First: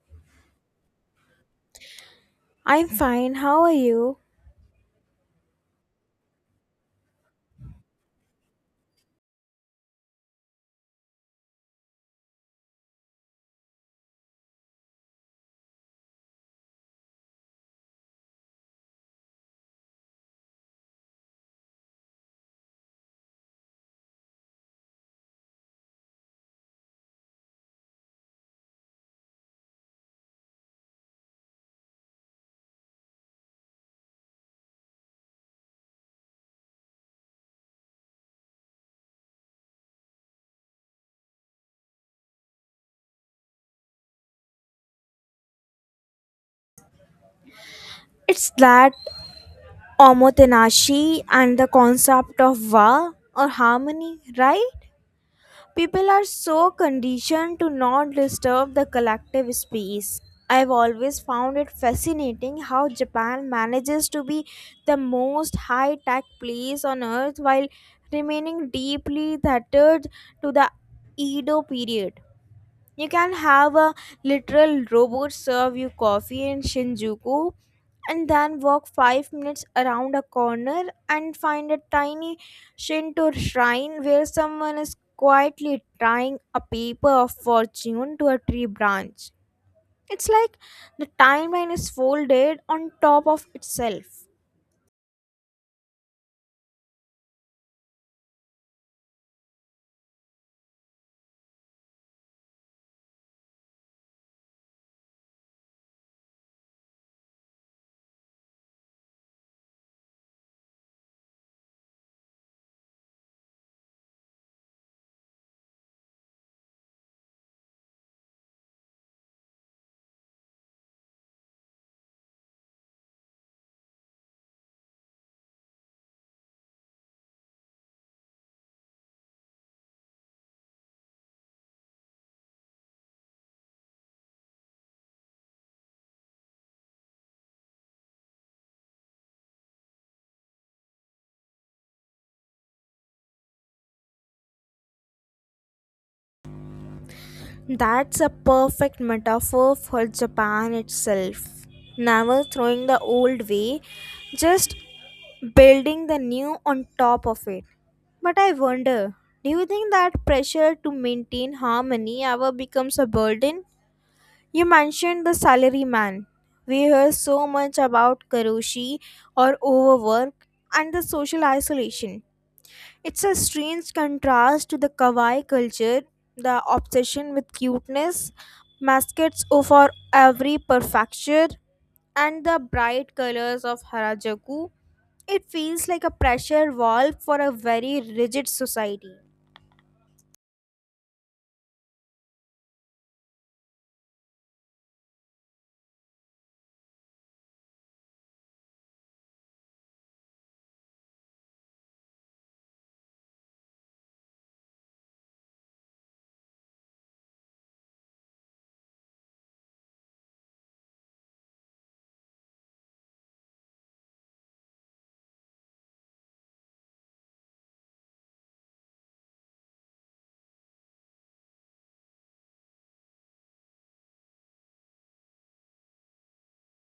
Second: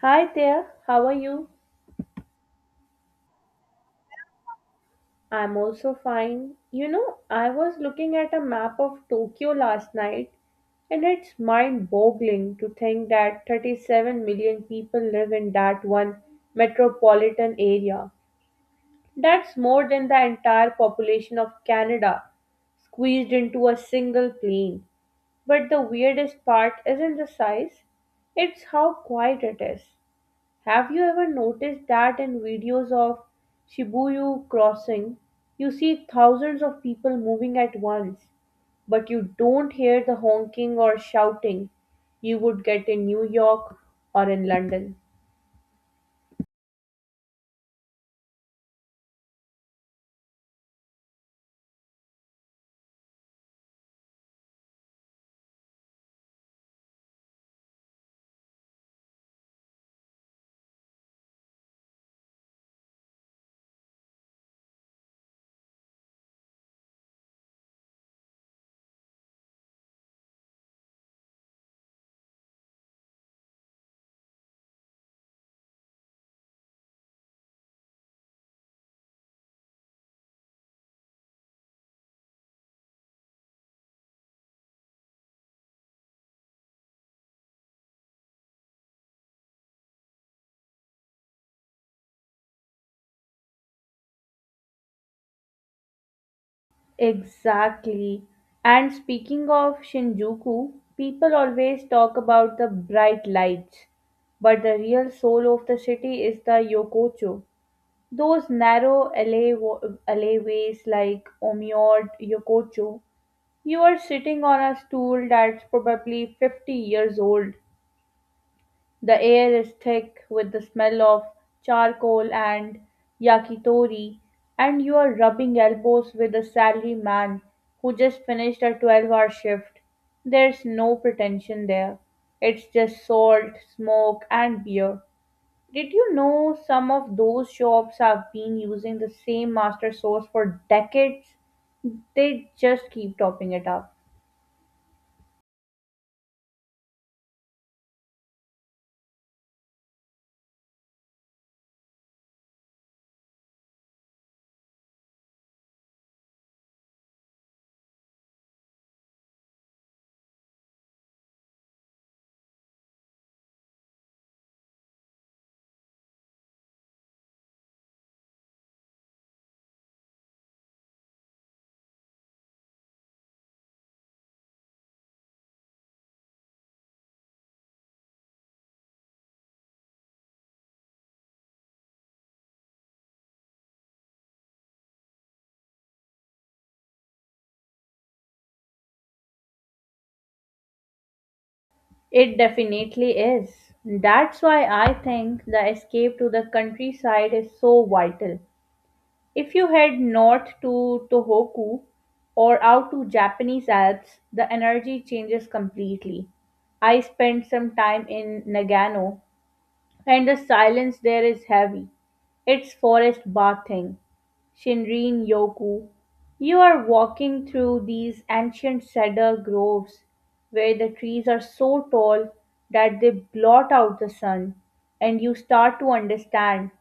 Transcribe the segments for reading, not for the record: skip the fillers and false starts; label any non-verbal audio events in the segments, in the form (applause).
Hi there, how are you? I'm fine. How are you? I'm also fine. You know, I was looking at a map of Tokyo last night, and it's mind boggling to think that 37 million people live in that one metropolitan area. That's more than the entire population of Canada squeezed into a single plane. But the weirdest part isn't the size, it's how quiet it is. Have you ever noticed that in videos of Shibuya crossing, you see thousands of people moving at once, but you don't hear the honking or shouting you would get in New York or in London? It's that omotenashi and the concept of wa or harmony, right? People are so conditioned to not disturb the collective space. I've always found it fascinating how Japan manages to be the most high tech place on earth while remaining deeply tethered to the Edo period. You can have a literal robot serve you coffee in Shinjuku and then walk 5 minutes around a corner and find a tiny Shinto shrine where someone is quietly tying a paper of fortune to a tree branch. It's like the timeline is folded on top of itself. Exactly. And speaking of Shinjuku, people always talk about the bright lights, but the real soul of the city is the Yokocho. Those narrow alleyways like Omiyod Yokocho, you are sitting on a stool that's probably 50 years old. The air is thick with the smell of charcoal and yakitori, and you are rubbing elbows with a salary man who just finished a 12-hour shift. There's no pretension there. It's just salt, smoke, and beer. Did you know some of those shops have been using the same master sauce for decades? They just keep topping it up. That's a perfect metaphor for Japan itself. Never throwing the old way, just building the new on top of it. But I wonder, do you think that pressure to maintain harmony ever becomes a burden? You mentioned the salaryman. We hear so much about karoshi or overwork and the social isolation. It's a strange contrast to the kawaii culture, the obsession with cuteness, mascots for every prefecture, and the bright colors of Harajuku. It feels like a pressure valve for a very rigid society. It definitely is. That's why I think the escape to the countryside is so vital. If you head north to Tohoku or out to Japanese Alps, the energy changes completely. I spent some time in Nagano, and the silence there is heavy. It's forest bathing. Shinrin Yoku, you are walking through these ancient cedar groves where the trees are so tall that they blot out the sun, and you start to understand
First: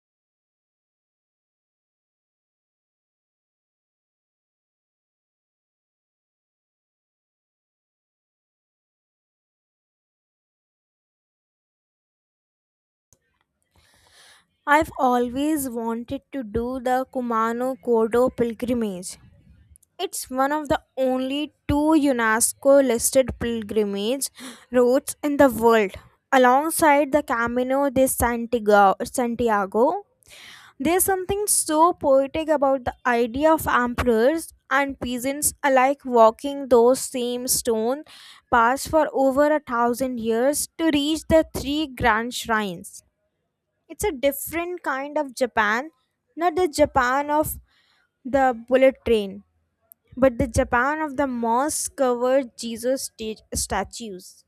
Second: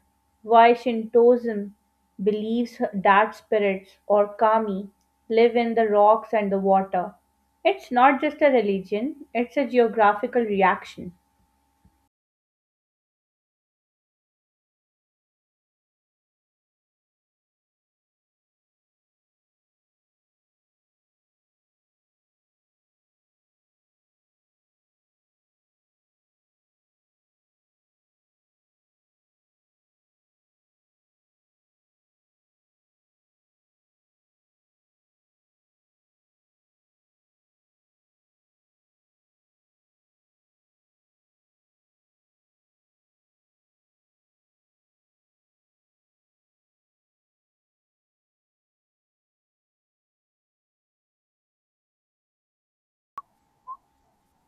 why Shintoism believes that spirits or kami live in the rocks and the water. It's not just a religion, it's a geographical reaction. I've always wanted to do the Kumano Kodo pilgrimage. It's one of the only two UNESCO listed pilgrimage routes in the world. Alongside the Camino de Santiago, there's something so poetic about the idea of emperors and peasants alike walking those same stone paths for over 1,000 years to reach the three grand shrines. It's a different kind of Japan, not the Japan of the bullet train but the Japan of the moss covered Jesus statues.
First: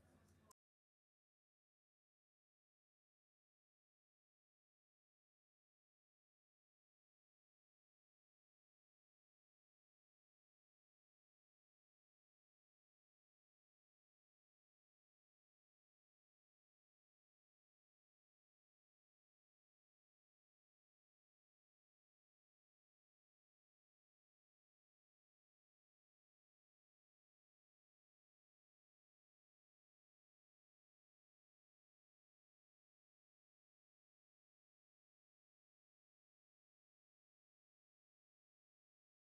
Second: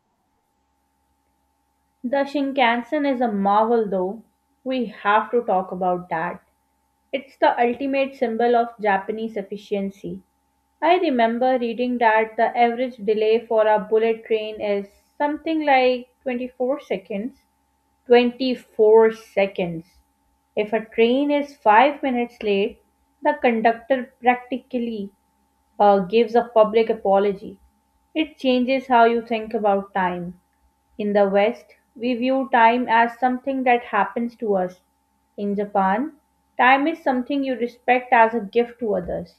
The Shinkansen is a marvel, though. We have to talk about that. It's the ultimate symbol of Japanese efficiency. I remember reading that the average delay for a bullet train is something like 24 seconds. 24 seconds. If a train is 5 minutes late, the conductor practically gives a public apology. It changes how you think about time. In the West, we view time as something that happens to us. In Japan, time is something you respect as a gift to others.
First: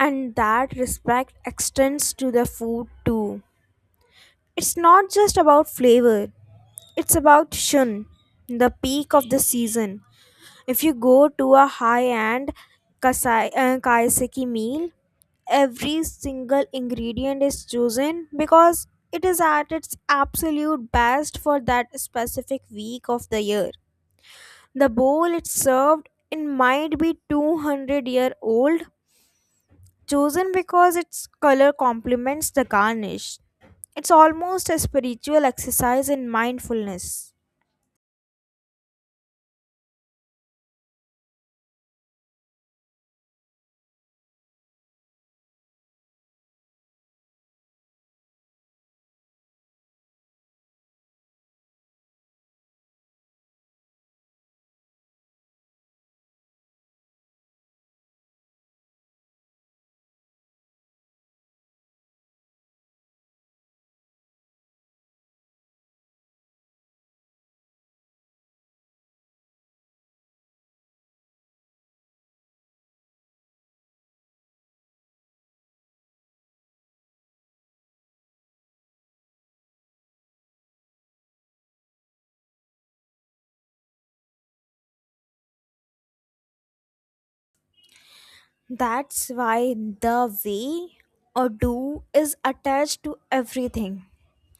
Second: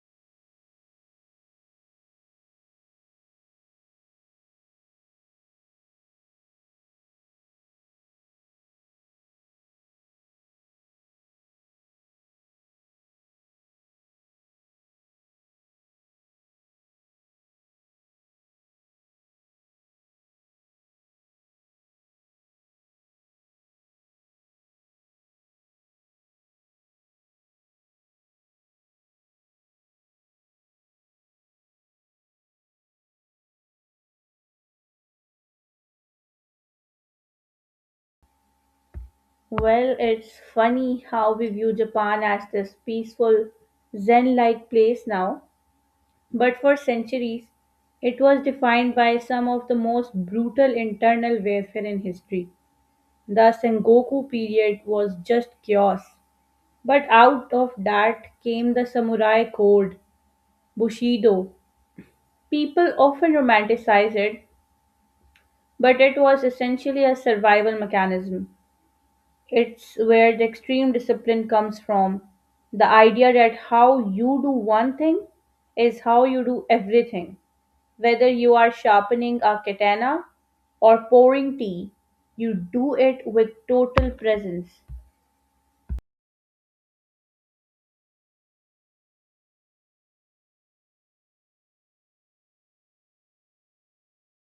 And that respect extends to the food too. It's not just about flavor, it's about shun, the peak of the season. If you go to a high end kaiseki meal, every single ingredient is chosen because it is at its absolute best for that specific week of the year. The bowl it served in might be 200-year-old, chosen because its color complements the garnish. It's almost a spiritual exercise in mindfulness. Well, it's funny how we view Japan as this peaceful, Zen like place now, but for centuries, it was defined by some of the most brutal internal warfare in history. The Sengoku period was just chaos. But out of that came the samurai code, Bushido. People often romanticize it, but it was essentially a survival mechanism. It's where the extreme discipline comes from. The idea that how you do one thing is how you do everything. Whether you are sharpening a katana or pouring tea, you do it with total presence. That's why the way or do is attached to everything.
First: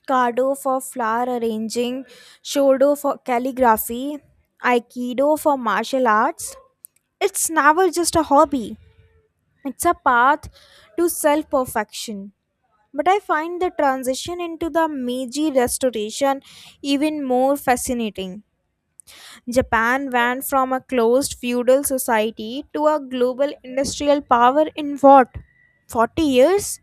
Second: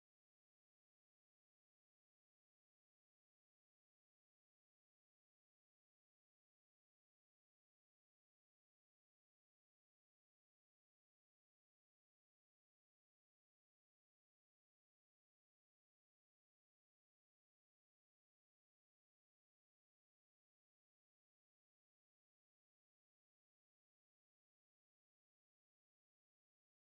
Cardo for flower arranging, Shodo for calligraphy, Aikido for martial arts. It's never just a hobby, it's a path to self perfection. But I find the transition into the Meiji Restoration even more fascinating. Japan went from a closed feudal society to a global industrial power in what? 40 years?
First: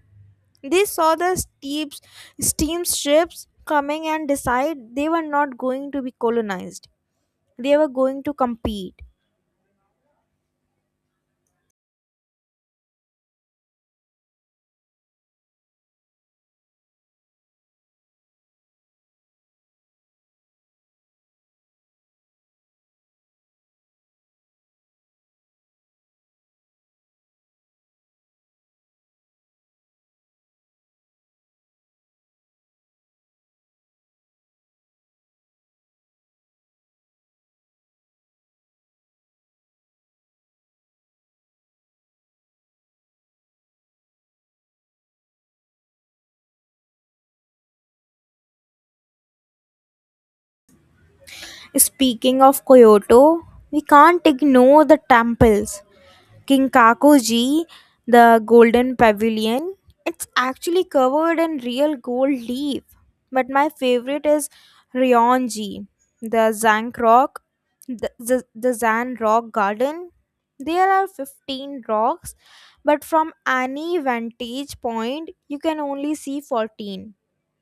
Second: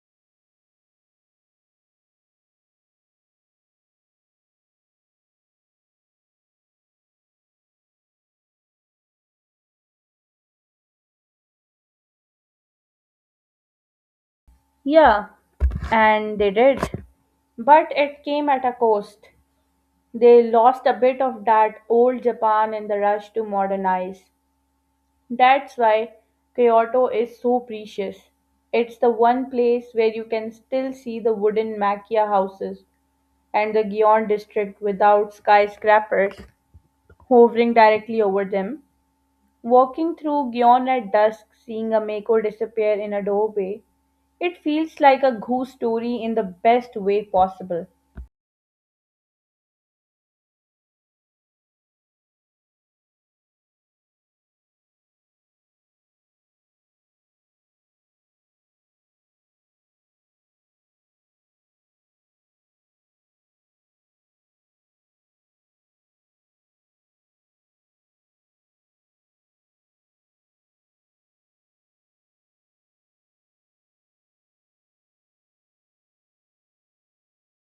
They saw the steep steamships coming and decide they were not going to be colonized. They were going to compete. Yeah, and they did. But it came at a cost. They lost a bit of that old Japan in the rush to modernize. That's why Kyoto is so precious. It's the one place where you can still see the wooden makia houses and the Gion district without skyscrapers hovering directly over them. Walking through Gion at dusk, seeing a mako disappear in a doorway, it feels like a goose story in the best way possible. Speaking of Kyoto, we can't ignore the temples. Kinkakuji, the golden pavilion. It's actually covered in real gold leaf. But my favorite is Ryonji, the Zank Rock, the Zan Rock Garden. There are 15 rocks, but from any vantage point, you can only see 14.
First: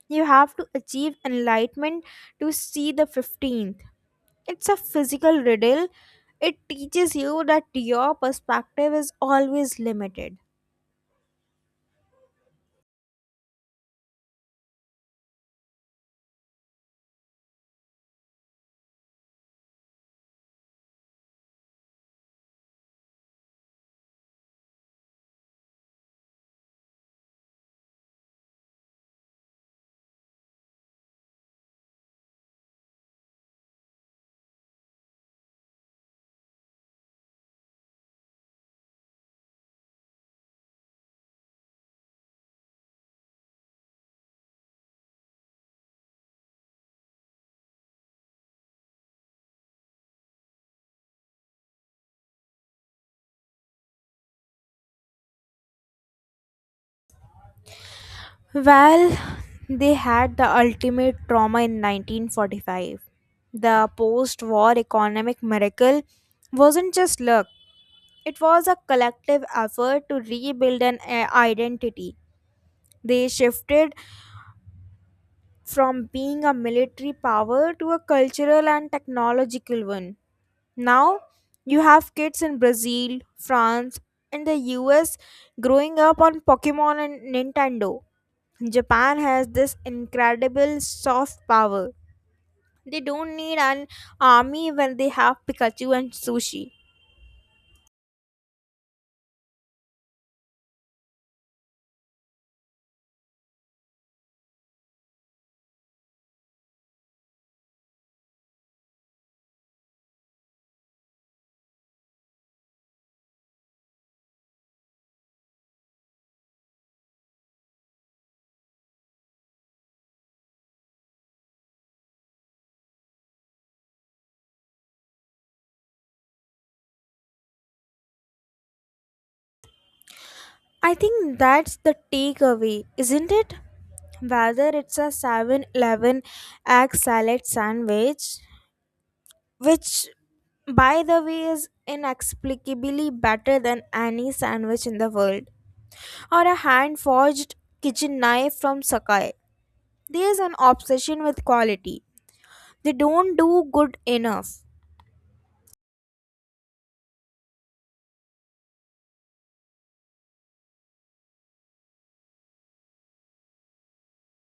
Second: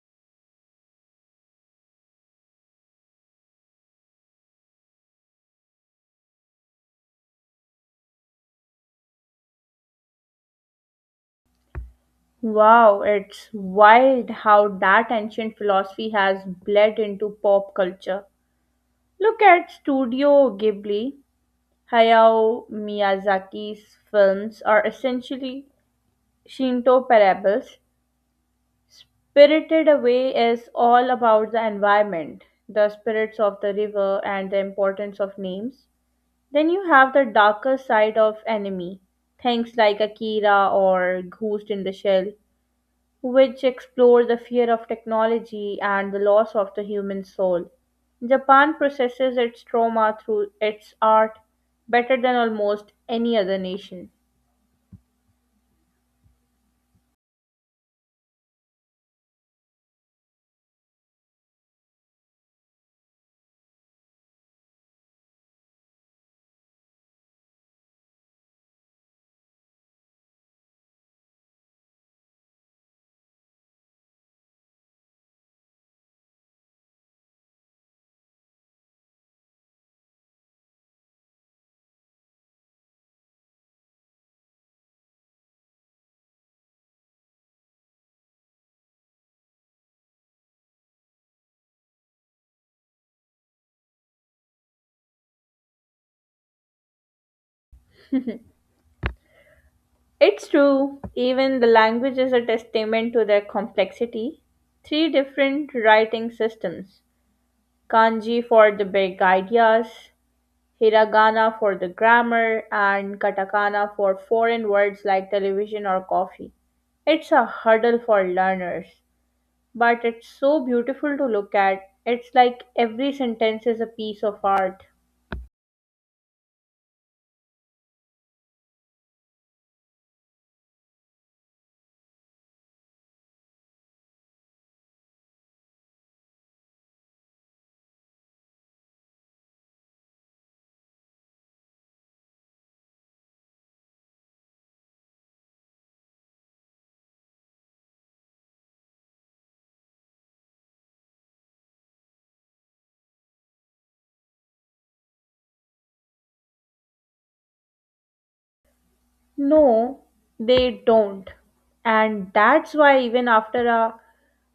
You have to achieve enlightenment to see the 15th. It's a physical riddle. It teaches you that your perspective is always limited. Wow, it's wild how that ancient philosophy has bled into pop culture. Look at Studio Ghibli. Hayao Miyazaki's films are essentially Shinto parables. Spirited Away is all about the environment, the spirits of the river, and the importance of names. Then you have the darker side of anime, things like Akira or Ghost in the Shell, which explore the fear of technology and the loss of the human soul. Japan processes its trauma through its art better than almost any other nation. Well, they had the ultimate trauma in 1945. The post war economic miracle wasn't just luck, it was a collective effort to rebuild an identity. They shifted from being a military power to a cultural and technological one. Now, you have kids in Brazil, France, and the US growing up on Pokemon and Nintendo. Japan has this incredible soft power. They don't need an army when they have Pikachu and sushi. It's true, even the language is a testament to their complexity. Three different writing systems: kanji for the big ideas, hiragana for the grammar, and katakana for foreign words like television or coffee. It's a hurdle for learners, but it's so beautiful to look at. It's like every sentence is a piece of art. I think that's the takeaway, isn't it? Whether it's a 7-Eleven egg salad sandwich which, by the way, is inexplicably better than any sandwich in the world, or a hand forged kitchen knife from Sakai. There is an obsession with quality. They don't do good enough. No, they don't. And that's why even after a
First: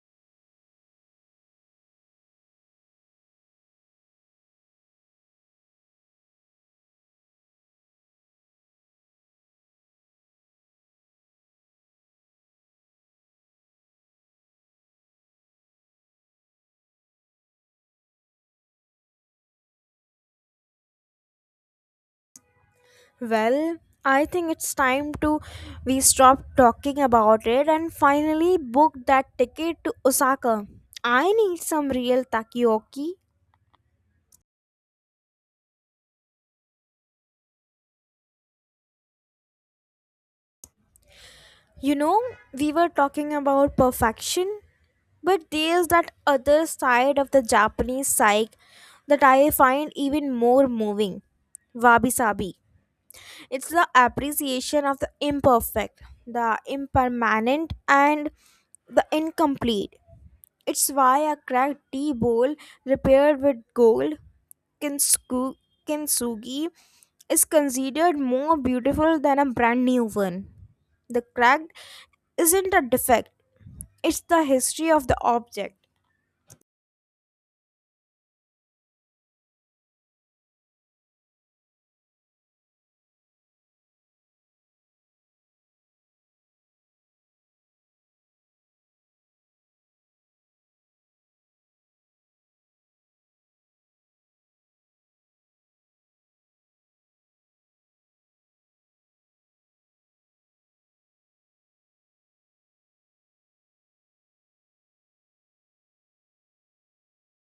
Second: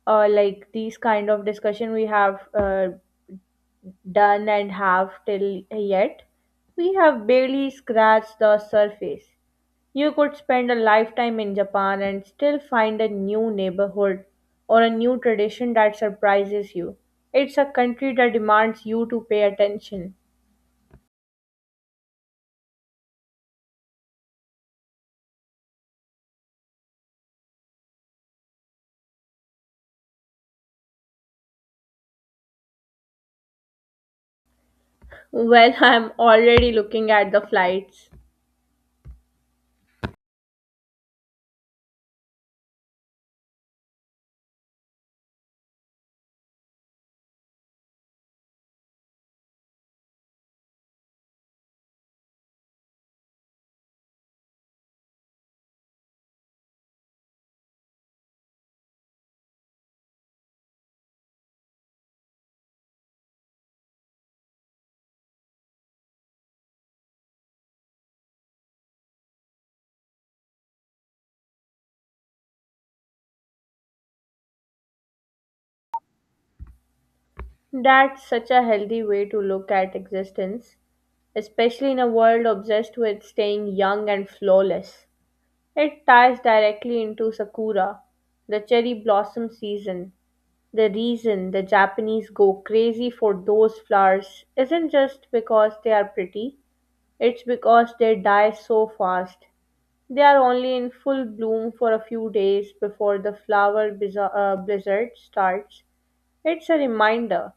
like these kind of discussion we have done and have till yet, we have barely scratched the surface. You could spend a lifetime in Japan and still find a new neighborhood or a new tradition that surprises you. It's a country that demands you to pay attention. Well, I think it's time to we stop talking about it and finally book that ticket to Osaka. I need some real takoyaki. Well, (laughs) I'm already looking at the flights. You know, we were talking about perfection. But there's that other side of the Japanese psyche that I find even more moving, wabi sabi. It's the appreciation of the imperfect, the impermanent, and the incomplete. It's why a cracked tea bowl repaired with gold, kinsku, kintsugi, is considered more beautiful than a brand new one. The cracked isn't a defect, it's the history of the object. That's such a healthy way to look at existence, especially in a world obsessed with staying young and flawless. It ties directly into Sakura, the cherry blossom season. The reason the Japanese go crazy for those flowers isn't just because they are pretty, it's because they die so fast. They are only in full bloom for a few days before the flower blizzard starts. It's a reminder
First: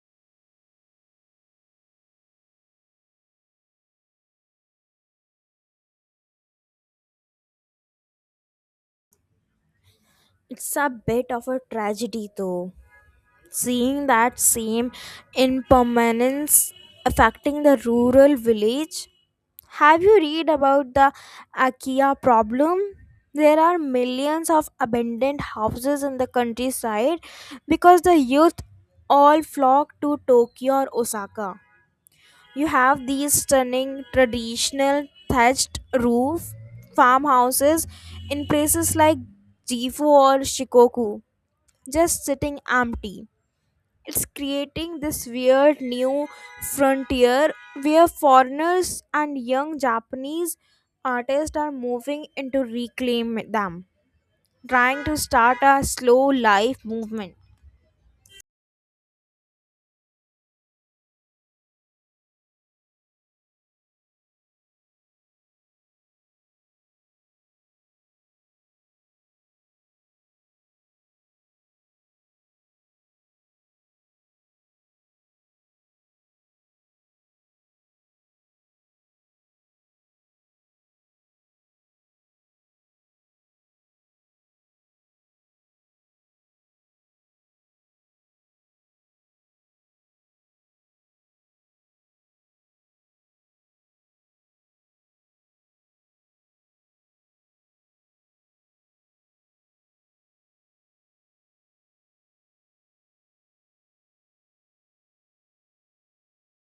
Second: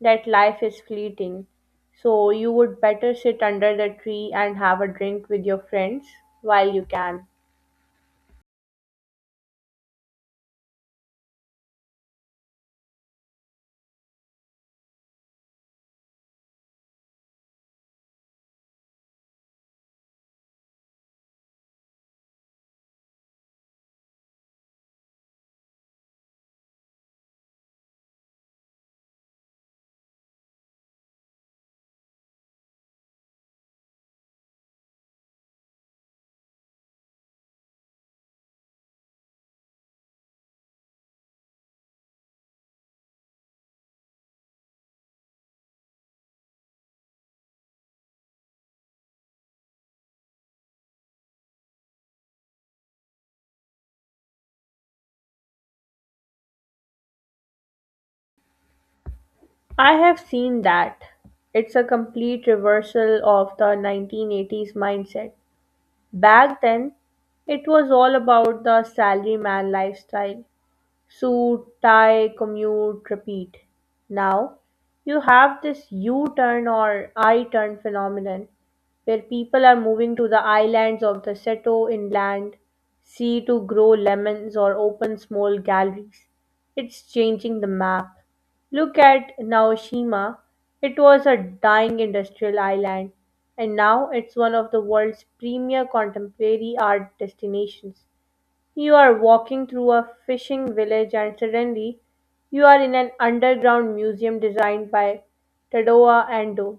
that life is fleeting, so you would better sit under the tree and have a drink with your friends while you can. It's a bit of a tragedy though. Seeing that same impermanence affecting the rural village. Have you read about the IKEA problem? There are millions of abandoned houses in the countryside because the youth all flock to Tokyo or Osaka. You have these stunning traditional thatched roof farmhouses in places like Gifu or Shikoku just sitting empty. It's creating this weird new frontier where foreigners and young Japanese artists are moving in to reclaim them, trying to start a slow life movement. I have seen that. It's a complete reversal of the 1980s mindset. Back then, it was all about the salaryman lifestyle. Suit, tie, commute, repeat. Now, you have this U turn or I turn phenomenon where people are moving to the islands of the Seto inland sea to grow lemons or open small galleries. It's changing the map. Look at Naoshima. It was a dying industrial island, and now it's one of the world's premier contemporary art destinations. You are walking through a fishing village and suddenly you are in an underground museum designed by Tadoa Ando.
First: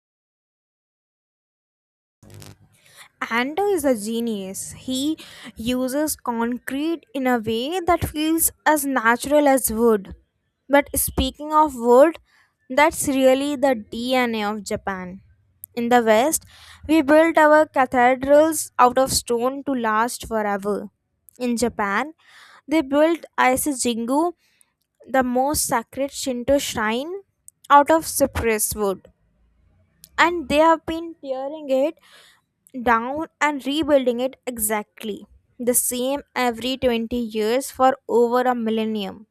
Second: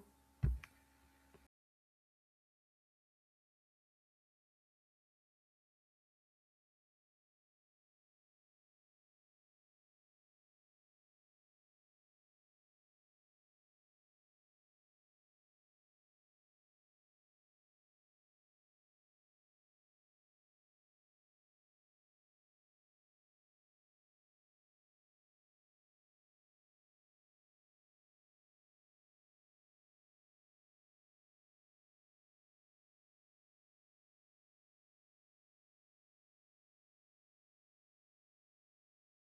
Ando is a genius. He uses concrete in a way that feels as natural as wood. But speaking of wood, that's really the DNA of Japan. In the West, we built our cathedrals out of stone to last forever. In Japan, they built Aise Jingu, the most sacred Shinto shrine, out of cypress wood. And they have been tearing it down and rebuilding it exactly the same every 20 years for over a millennium.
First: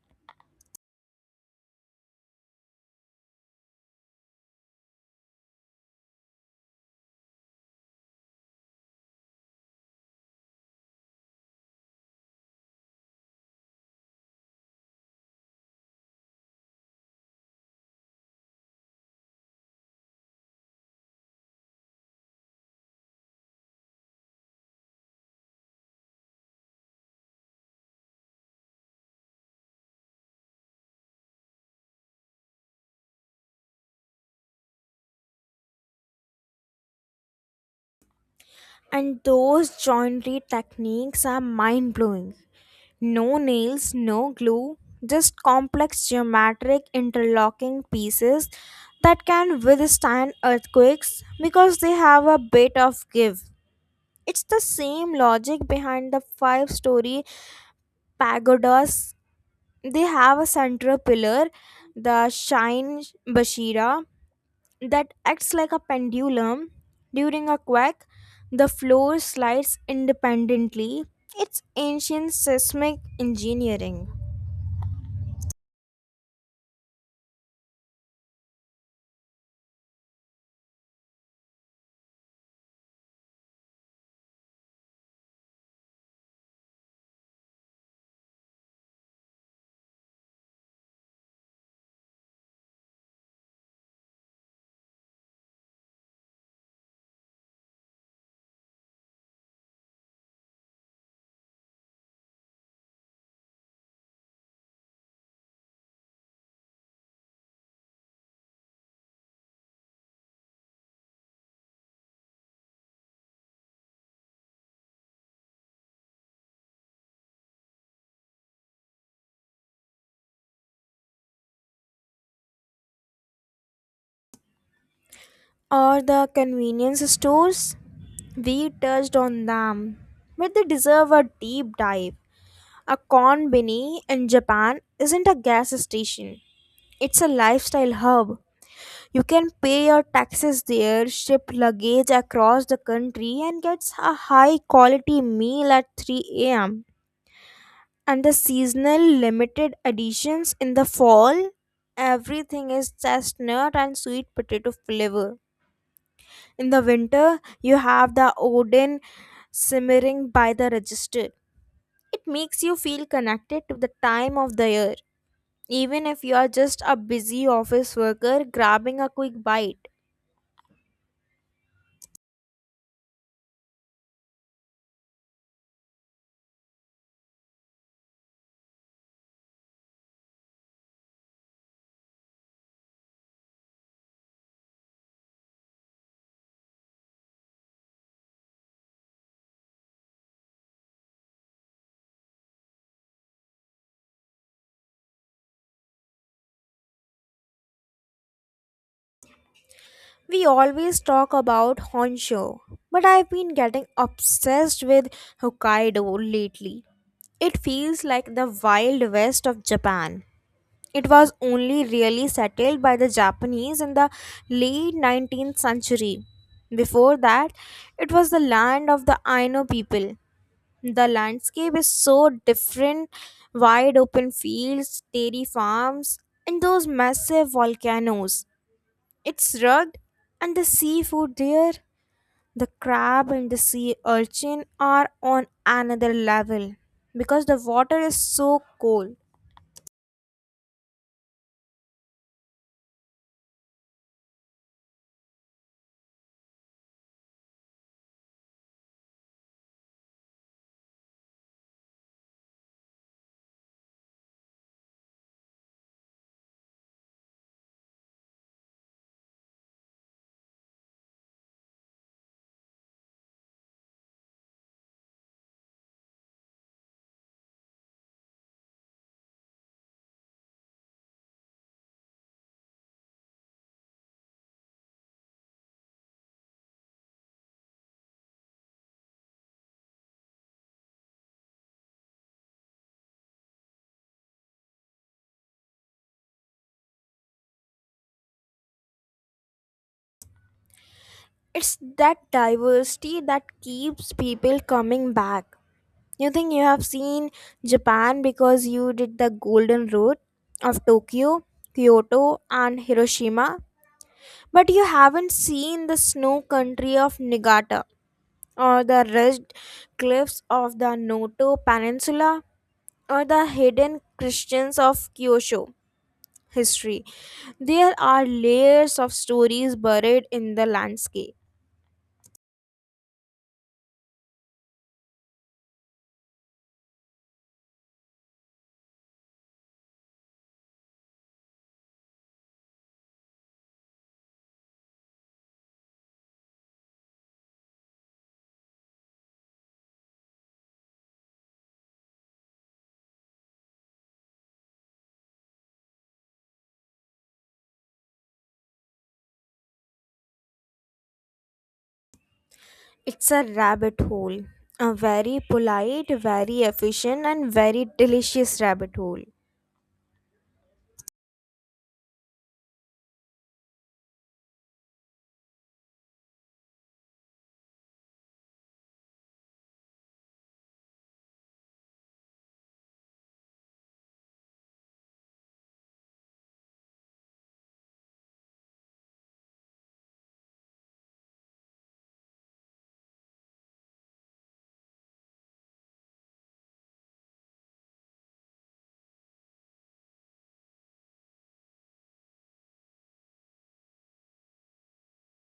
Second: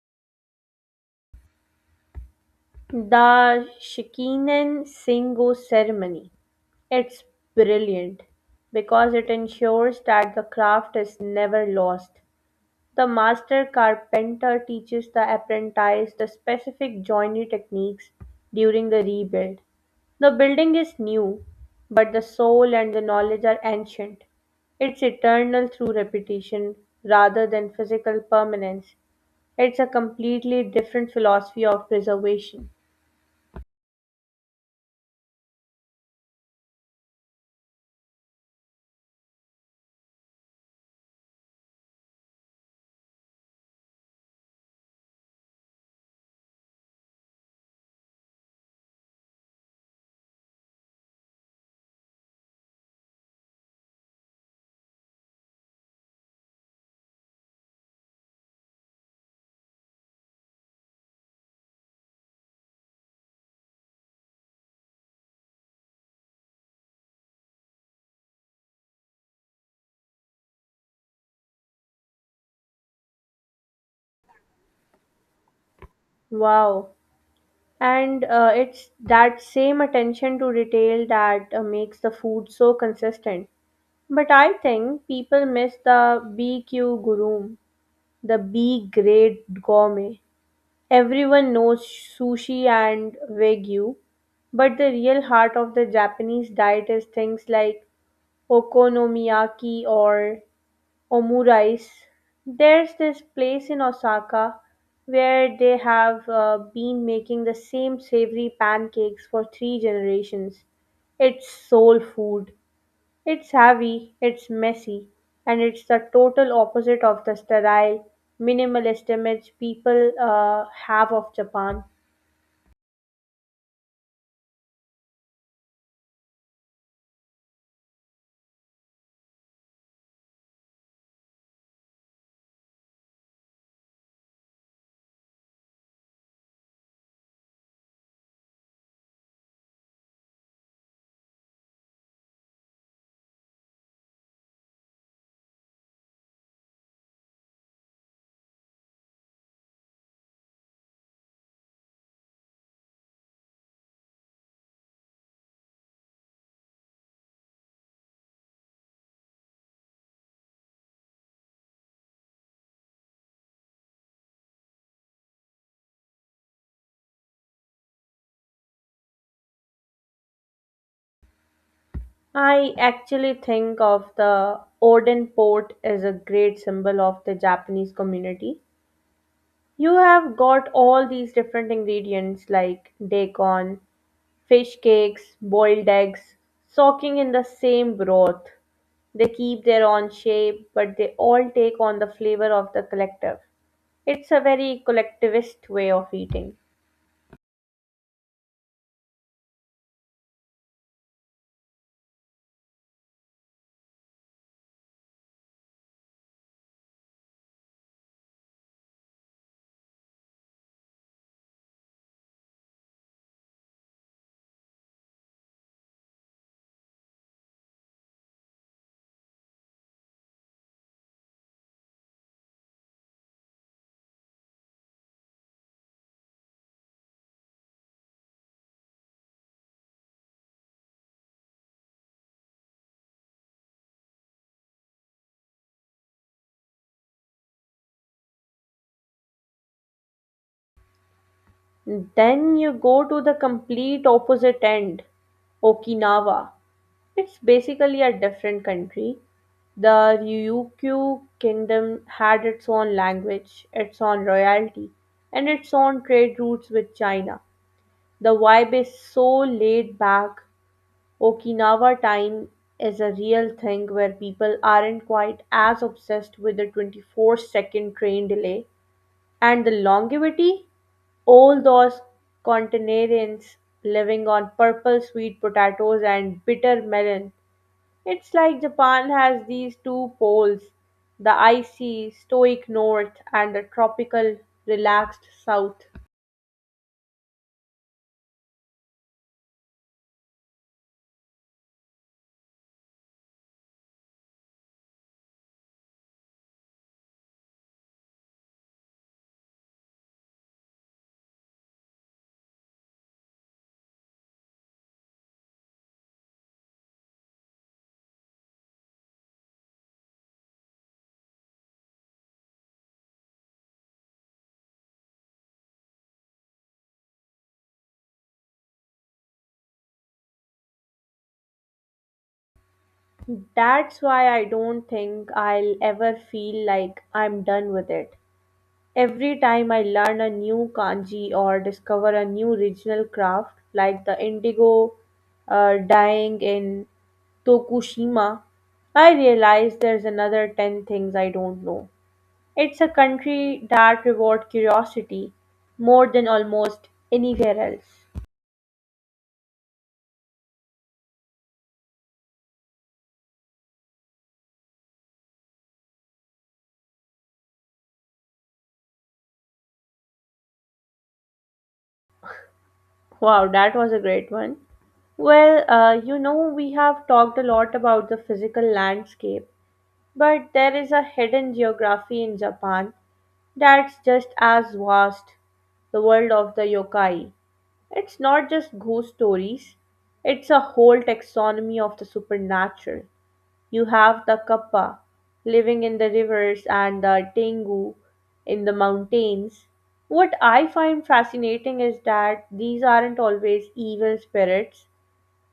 The Shikinen Singo ceremony. It's brilliant because it ensures that the craft is never lost. The master carpenter teaches the apprentice the specific joinery techniques during the rebuild. The building is new, but the soul and the knowledge are ancient. It's eternal through repetition rather than physical permanence. It's a completely different philosophy of preservation. And those joinery techniques are mind blowing. No nails, no glue, just complex geometric interlocking pieces that can withstand earthquakes because they have a bit of give. It's the same logic behind the five-story pagodas. They have a central pillar, the Shine Bashira, that acts like a pendulum. During a quake, the floor slides independently. It's ancient seismic engineering. Wow. And it's that same attention to detail that makes the food so consistent. But I think people miss the BQ guru, the B grade gourmet. Everyone knows sushi and wagyu, but the real heart of the Japanese diet is things like okonomiyaki or omurice. There's this place in Osaka where they have been making the same savory pancakes for three generations. It's soul food. It's heavy, it's messy, and it's the total opposite of the sterile, minimalist image people have of Japan. Or the convenience stores? We touched on them, but they deserve a deep dive. A konbini in Japan isn't a gas station, it's a lifestyle hub. You can pay your taxes there, ship luggage across the country, and get a high quality meal at 3 am. And the seasonal limited editions in the fall, everything is chestnut and sweet potato flavor. In the winter, you have the Odin simmering by the register. It makes you feel connected to the time of the year, even if you are just a busy office worker grabbing a quick bite. I actually think of the Oden port as a great symbol of the Japanese community. You have got all these different ingredients like daikon, fish cakes, boiled eggs, soaking in the same broth. They keep their own shape, but they all take on the flavor of the collective. It's a very collectivist way of eating. We always talk about Honshu, but I've been getting obsessed with Hokkaido lately. It feels like the wild west of Japan. It was only really settled by the Japanese in the late 19th century. Before that, it was the land of the Aino people. The landscape is so different, wide open fields, dairy farms, and those massive volcanoes. It's rugged, and the seafood there, the crab and the sea urchin, are on another level because the water is so cold. Then you go to the complete opposite end, Okinawa. It's basically a different country. The Ryukyu kingdom had its own language, its own royalty, and its own trade routes with China. The vibe is so laid back. Okinawa time is a real thing where people aren't quite as obsessed with the 24-second train delay and the longevity. All those continentarians living on purple sweet potatoes and bitter melon, it's like Japan has these two poles: the icy, stoic north and the tropical, relaxed south. It's that diversity that keeps people coming back. You think you have seen Japan because you did the Golden Road of Tokyo, Kyoto, and Hiroshima, but you haven't seen the snow country of Niigata or the ridged cliffs of the Noto Peninsula or the hidden Christians of Kyosho history. There are layers of stories buried in the landscape. That's why I don't think I'll ever feel like I'm done with it. Every time I learn a new kanji or discover a new regional craft, like the indigo dyeing in Tokushima, I realize there's another 10 things I don't know. It's a country that rewards curiosity more than almost anywhere else. It's a rabbit hole. A very polite, very efficient, and very delicious rabbit hole. Wow, that was a great one. Well, you know, we have talked a lot about the physical landscape, but there is a hidden geography in Japan that's just as vast: the world of the yokai. It's not just ghost stories, it's a whole taxonomy of the supernatural. You have the Kappa living in the rivers and the Tengu in the mountains. What I find fascinating is that these aren't always evil spirits,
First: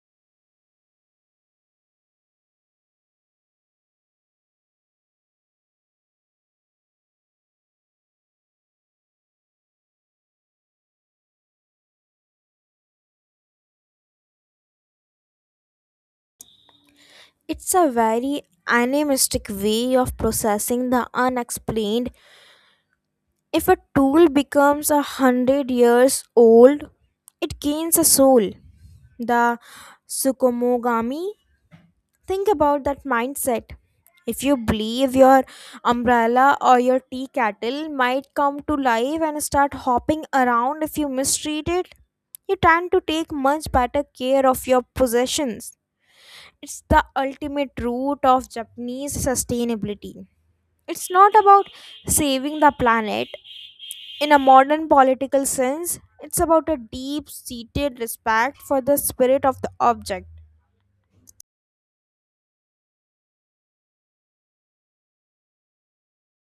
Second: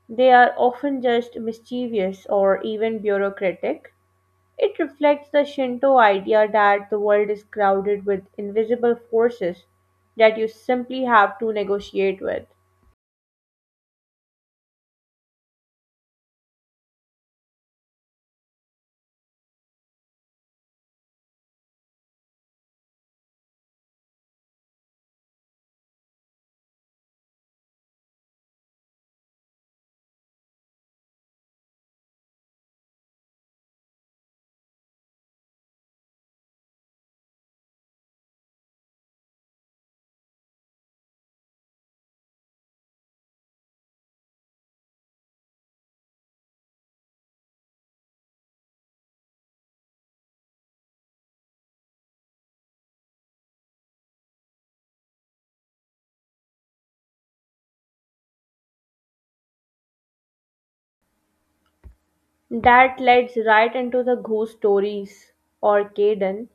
they are often just mischievous or even bureaucratic. It reflects the Shinto idea that the world is crowded with invisible forces that you simply have to negotiate with. It's a very animistic way of processing the unexplained. If a tool becomes 100 years old, it gains a soul. The Sukumogami. Think about that mindset. If you believe your umbrella or your tea kettle might come to life and start hopping around if you mistreat it, you tend to take much better care of your possessions. It's the ultimate root of Japanese sustainability. It's not about saving the planet in a modern political sense, it's about a deep seated respect for the spirit of the object. That leads right into the ghost stories or Kaiden.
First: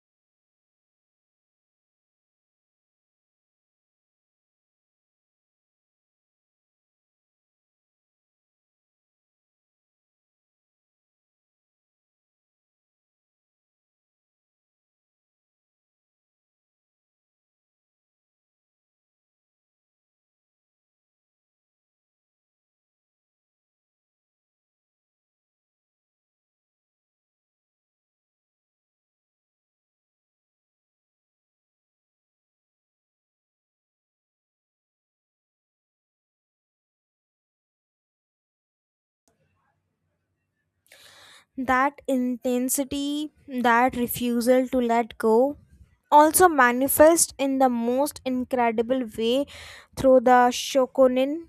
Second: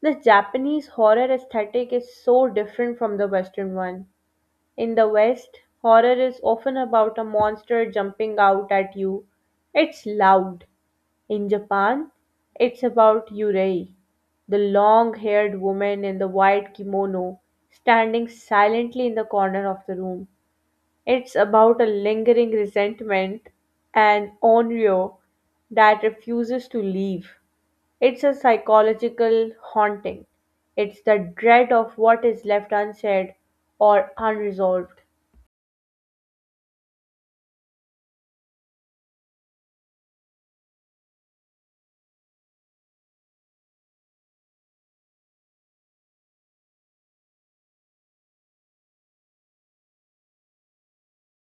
The Japanese horror aesthetic is so different from the Western one. In the West, horror is often about a monster jumping out at you. It's loud. In Japan, it's about Yurei, the long haired woman in the white kimono, standing silently in the corner of the room. It's about a lingering resentment and onryo that refuses to leave. It's a psychological haunting. It's the dread of what is left unsaid or unresolved. That intensity, that refusal to let go, also manifest in the most incredible way through the shokunin.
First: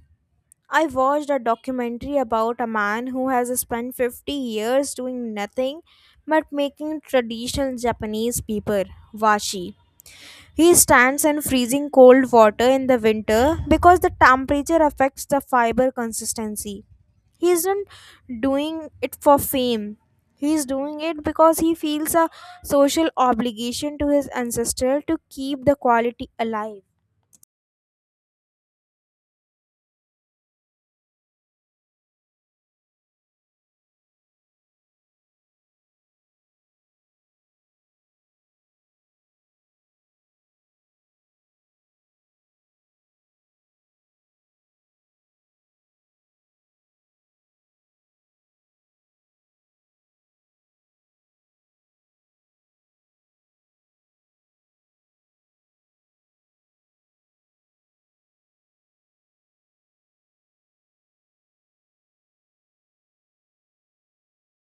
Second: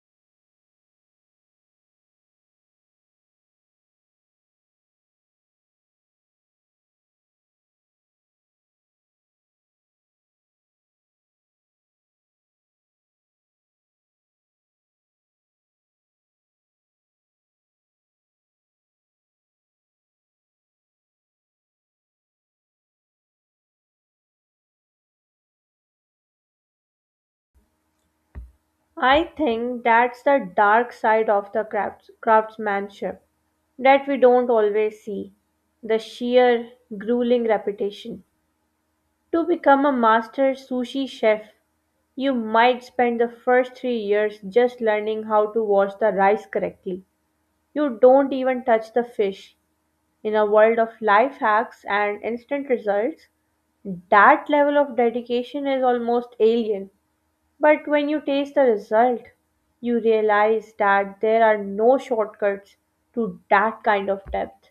I watched a documentary about a man who has spent 50 years doing nothing but making traditional Japanese paper, washi. He stands in freezing cold water in the winter because the temperature affects the fiber consistency. He isn't doing it for fame. He's doing it because he feels a social obligation to his ancestor to keep the quality alive. I think that's the dark side of the craftsmanship that we don't always see, the sheer grueling repetition. To become a master sushi chef, you might spend the first 3 years just learning how to wash the rice correctly. You don't even touch the fish. In a world of life hacks and instant results, that level of dedication is almost alien. But when you taste the result, you realize that there are no shortcuts to that kind of depth.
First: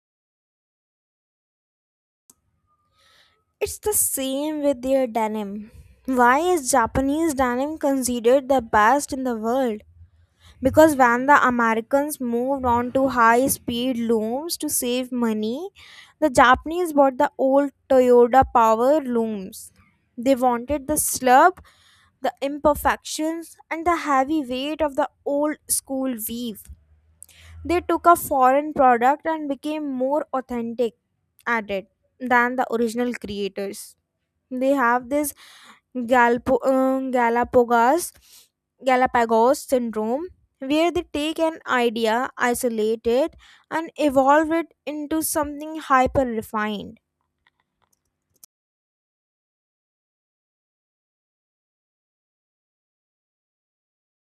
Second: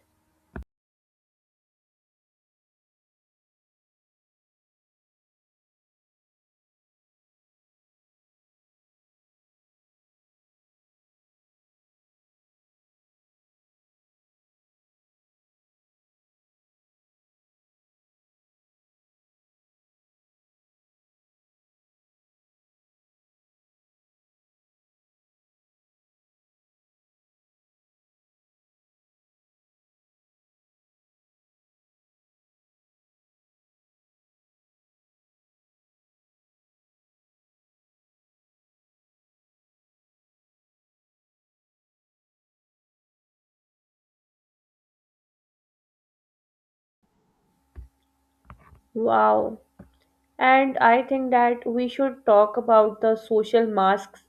It's the same with their denim. Why is Japanese denim considered the best in the world? Because when the Americans moved on to high speed looms to save money, the Japanese bought the old Toyota power looms. They wanted the slub, the imperfections, and the heavy weight of the old school weave. They took a foreign product and became more authentic at it than the original creators. They have this Galpo, Galapagos Galapagos syndrome, where they take an idea, isolate it, and evolve it into something hyper refined. Wow. And I think that we should talk about the social masks,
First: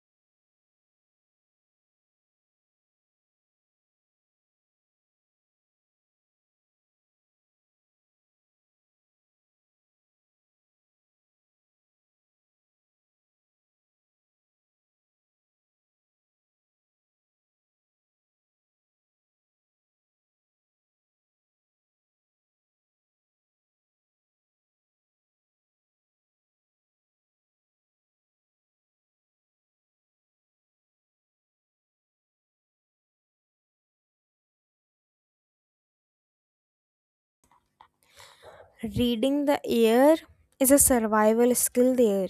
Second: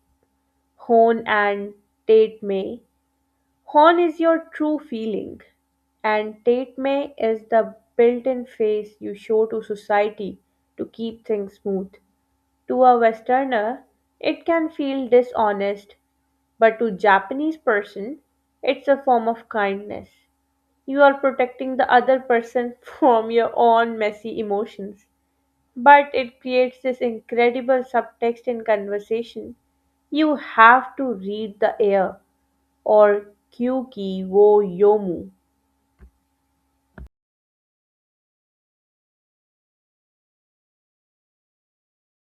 Hone and Tate May. Horn is your true feeling, and Tatme is the built in face you show to society to keep things smooth. To a Westerner, it can feel dishonest, but to Japanese person, it's a form of kindness. You are protecting the other person (laughs) from your own messy emotions. But it creates this incredible subtext in conversation. You have to read the air or Kyuki wo yomu. Reading the air is a survival skill there.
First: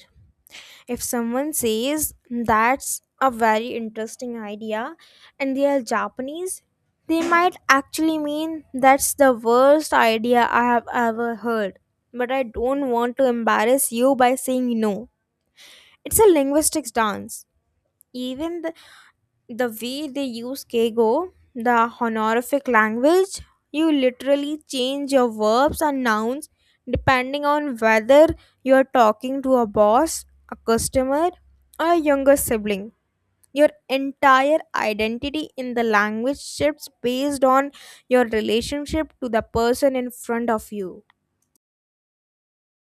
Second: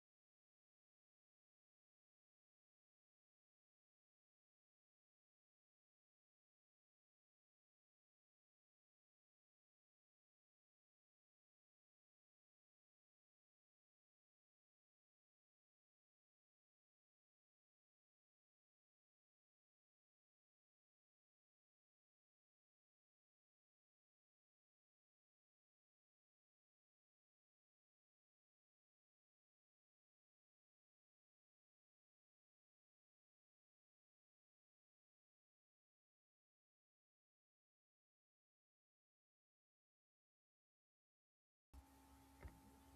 If someone says that's a very interesting idea and they are Japanese, they might actually mean that's the worst idea I have ever heard. But I don't want to embarrass you by saying no. It's a linguistics dance. Even the way they use kego, the honorific language, you literally change your verbs and nouns depending on whether you are talking to a boss, a customer, or a younger sibling. Your entire identity in the language shifts based on your relationship to the person in front of you.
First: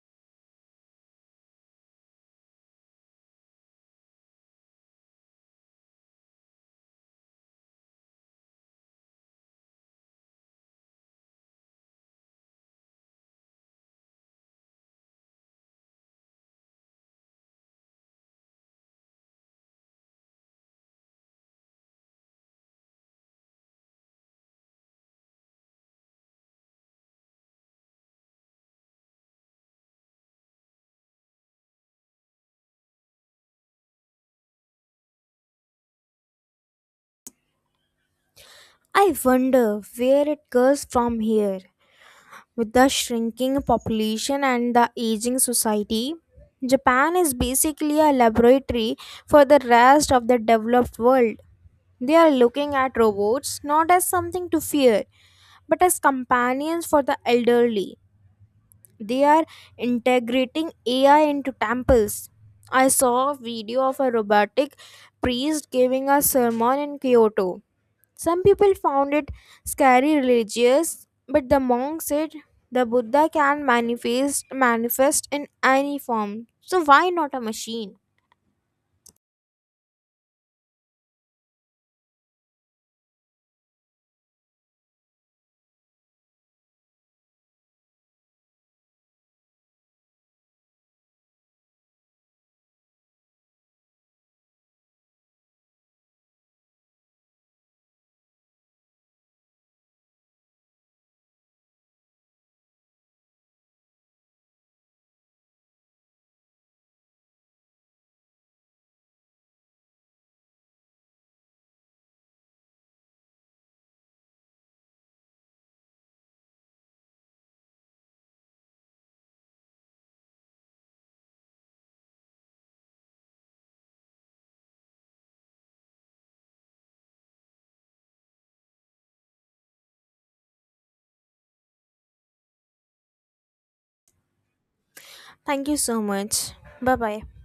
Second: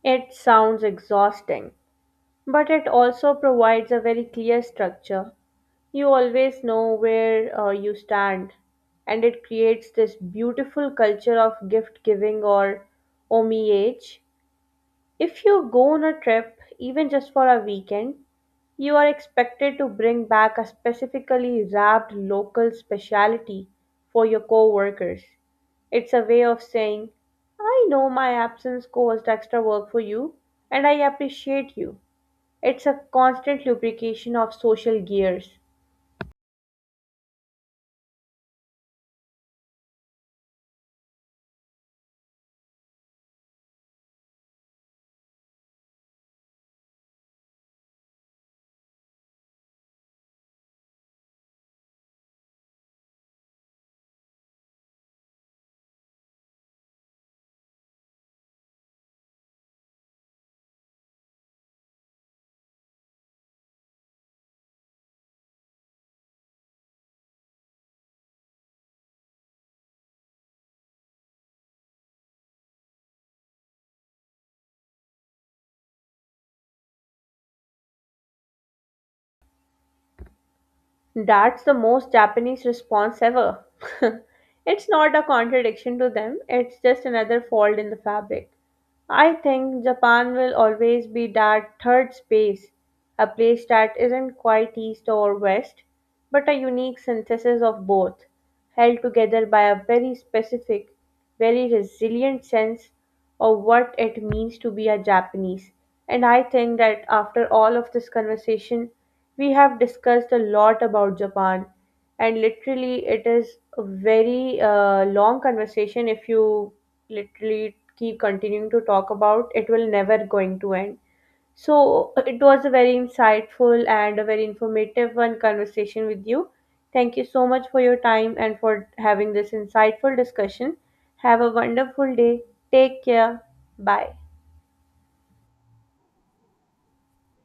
It sounds exhausting, but it also provides a very clear structure. You always know where you stand, and it creates this beautiful culture of gift giving or homage. If you go on a trip, even just for a weekend, you are expected to bring back a specifically wrapped local specialty for your coworkers. It's a way of saying, I know my absence caused extra work for you, and I appreciate you. It's a constant lubrication of social gears. I wonder where it goes from here. With the shrinking population and the aging society, Japan is basically a laboratory for the rest of the developed world. They are looking at robots not as something to fear, but as companions for the elderly. They are integrating AI into temples. I saw a video of a robotic priest giving a sermon in Kyoto. Some people found it scary religious, but the monk said the Buddha can manifest in any form. So why not a machine? That's the most Japanese response ever. (laughs) It's not a contradiction to them, it's just another fold in the fabric. I think Japan will always be that third space, a place that isn't quite east or west, but a unique synthesis of both held together by a very specific, very resilient sense of what it means to be a Japanese. And I think that after all of this conversation, we have discussed a lot about Japan. And literally, it is a very long conversation. If you literally keep continuing to talk about it, will never going to end. So it was a very insightful and a very informative one conversation with you. Thank you so much for your time and for having this insightful discussion. Have a wonderful day. Take care. Bye. Thank you so much. Bye bye.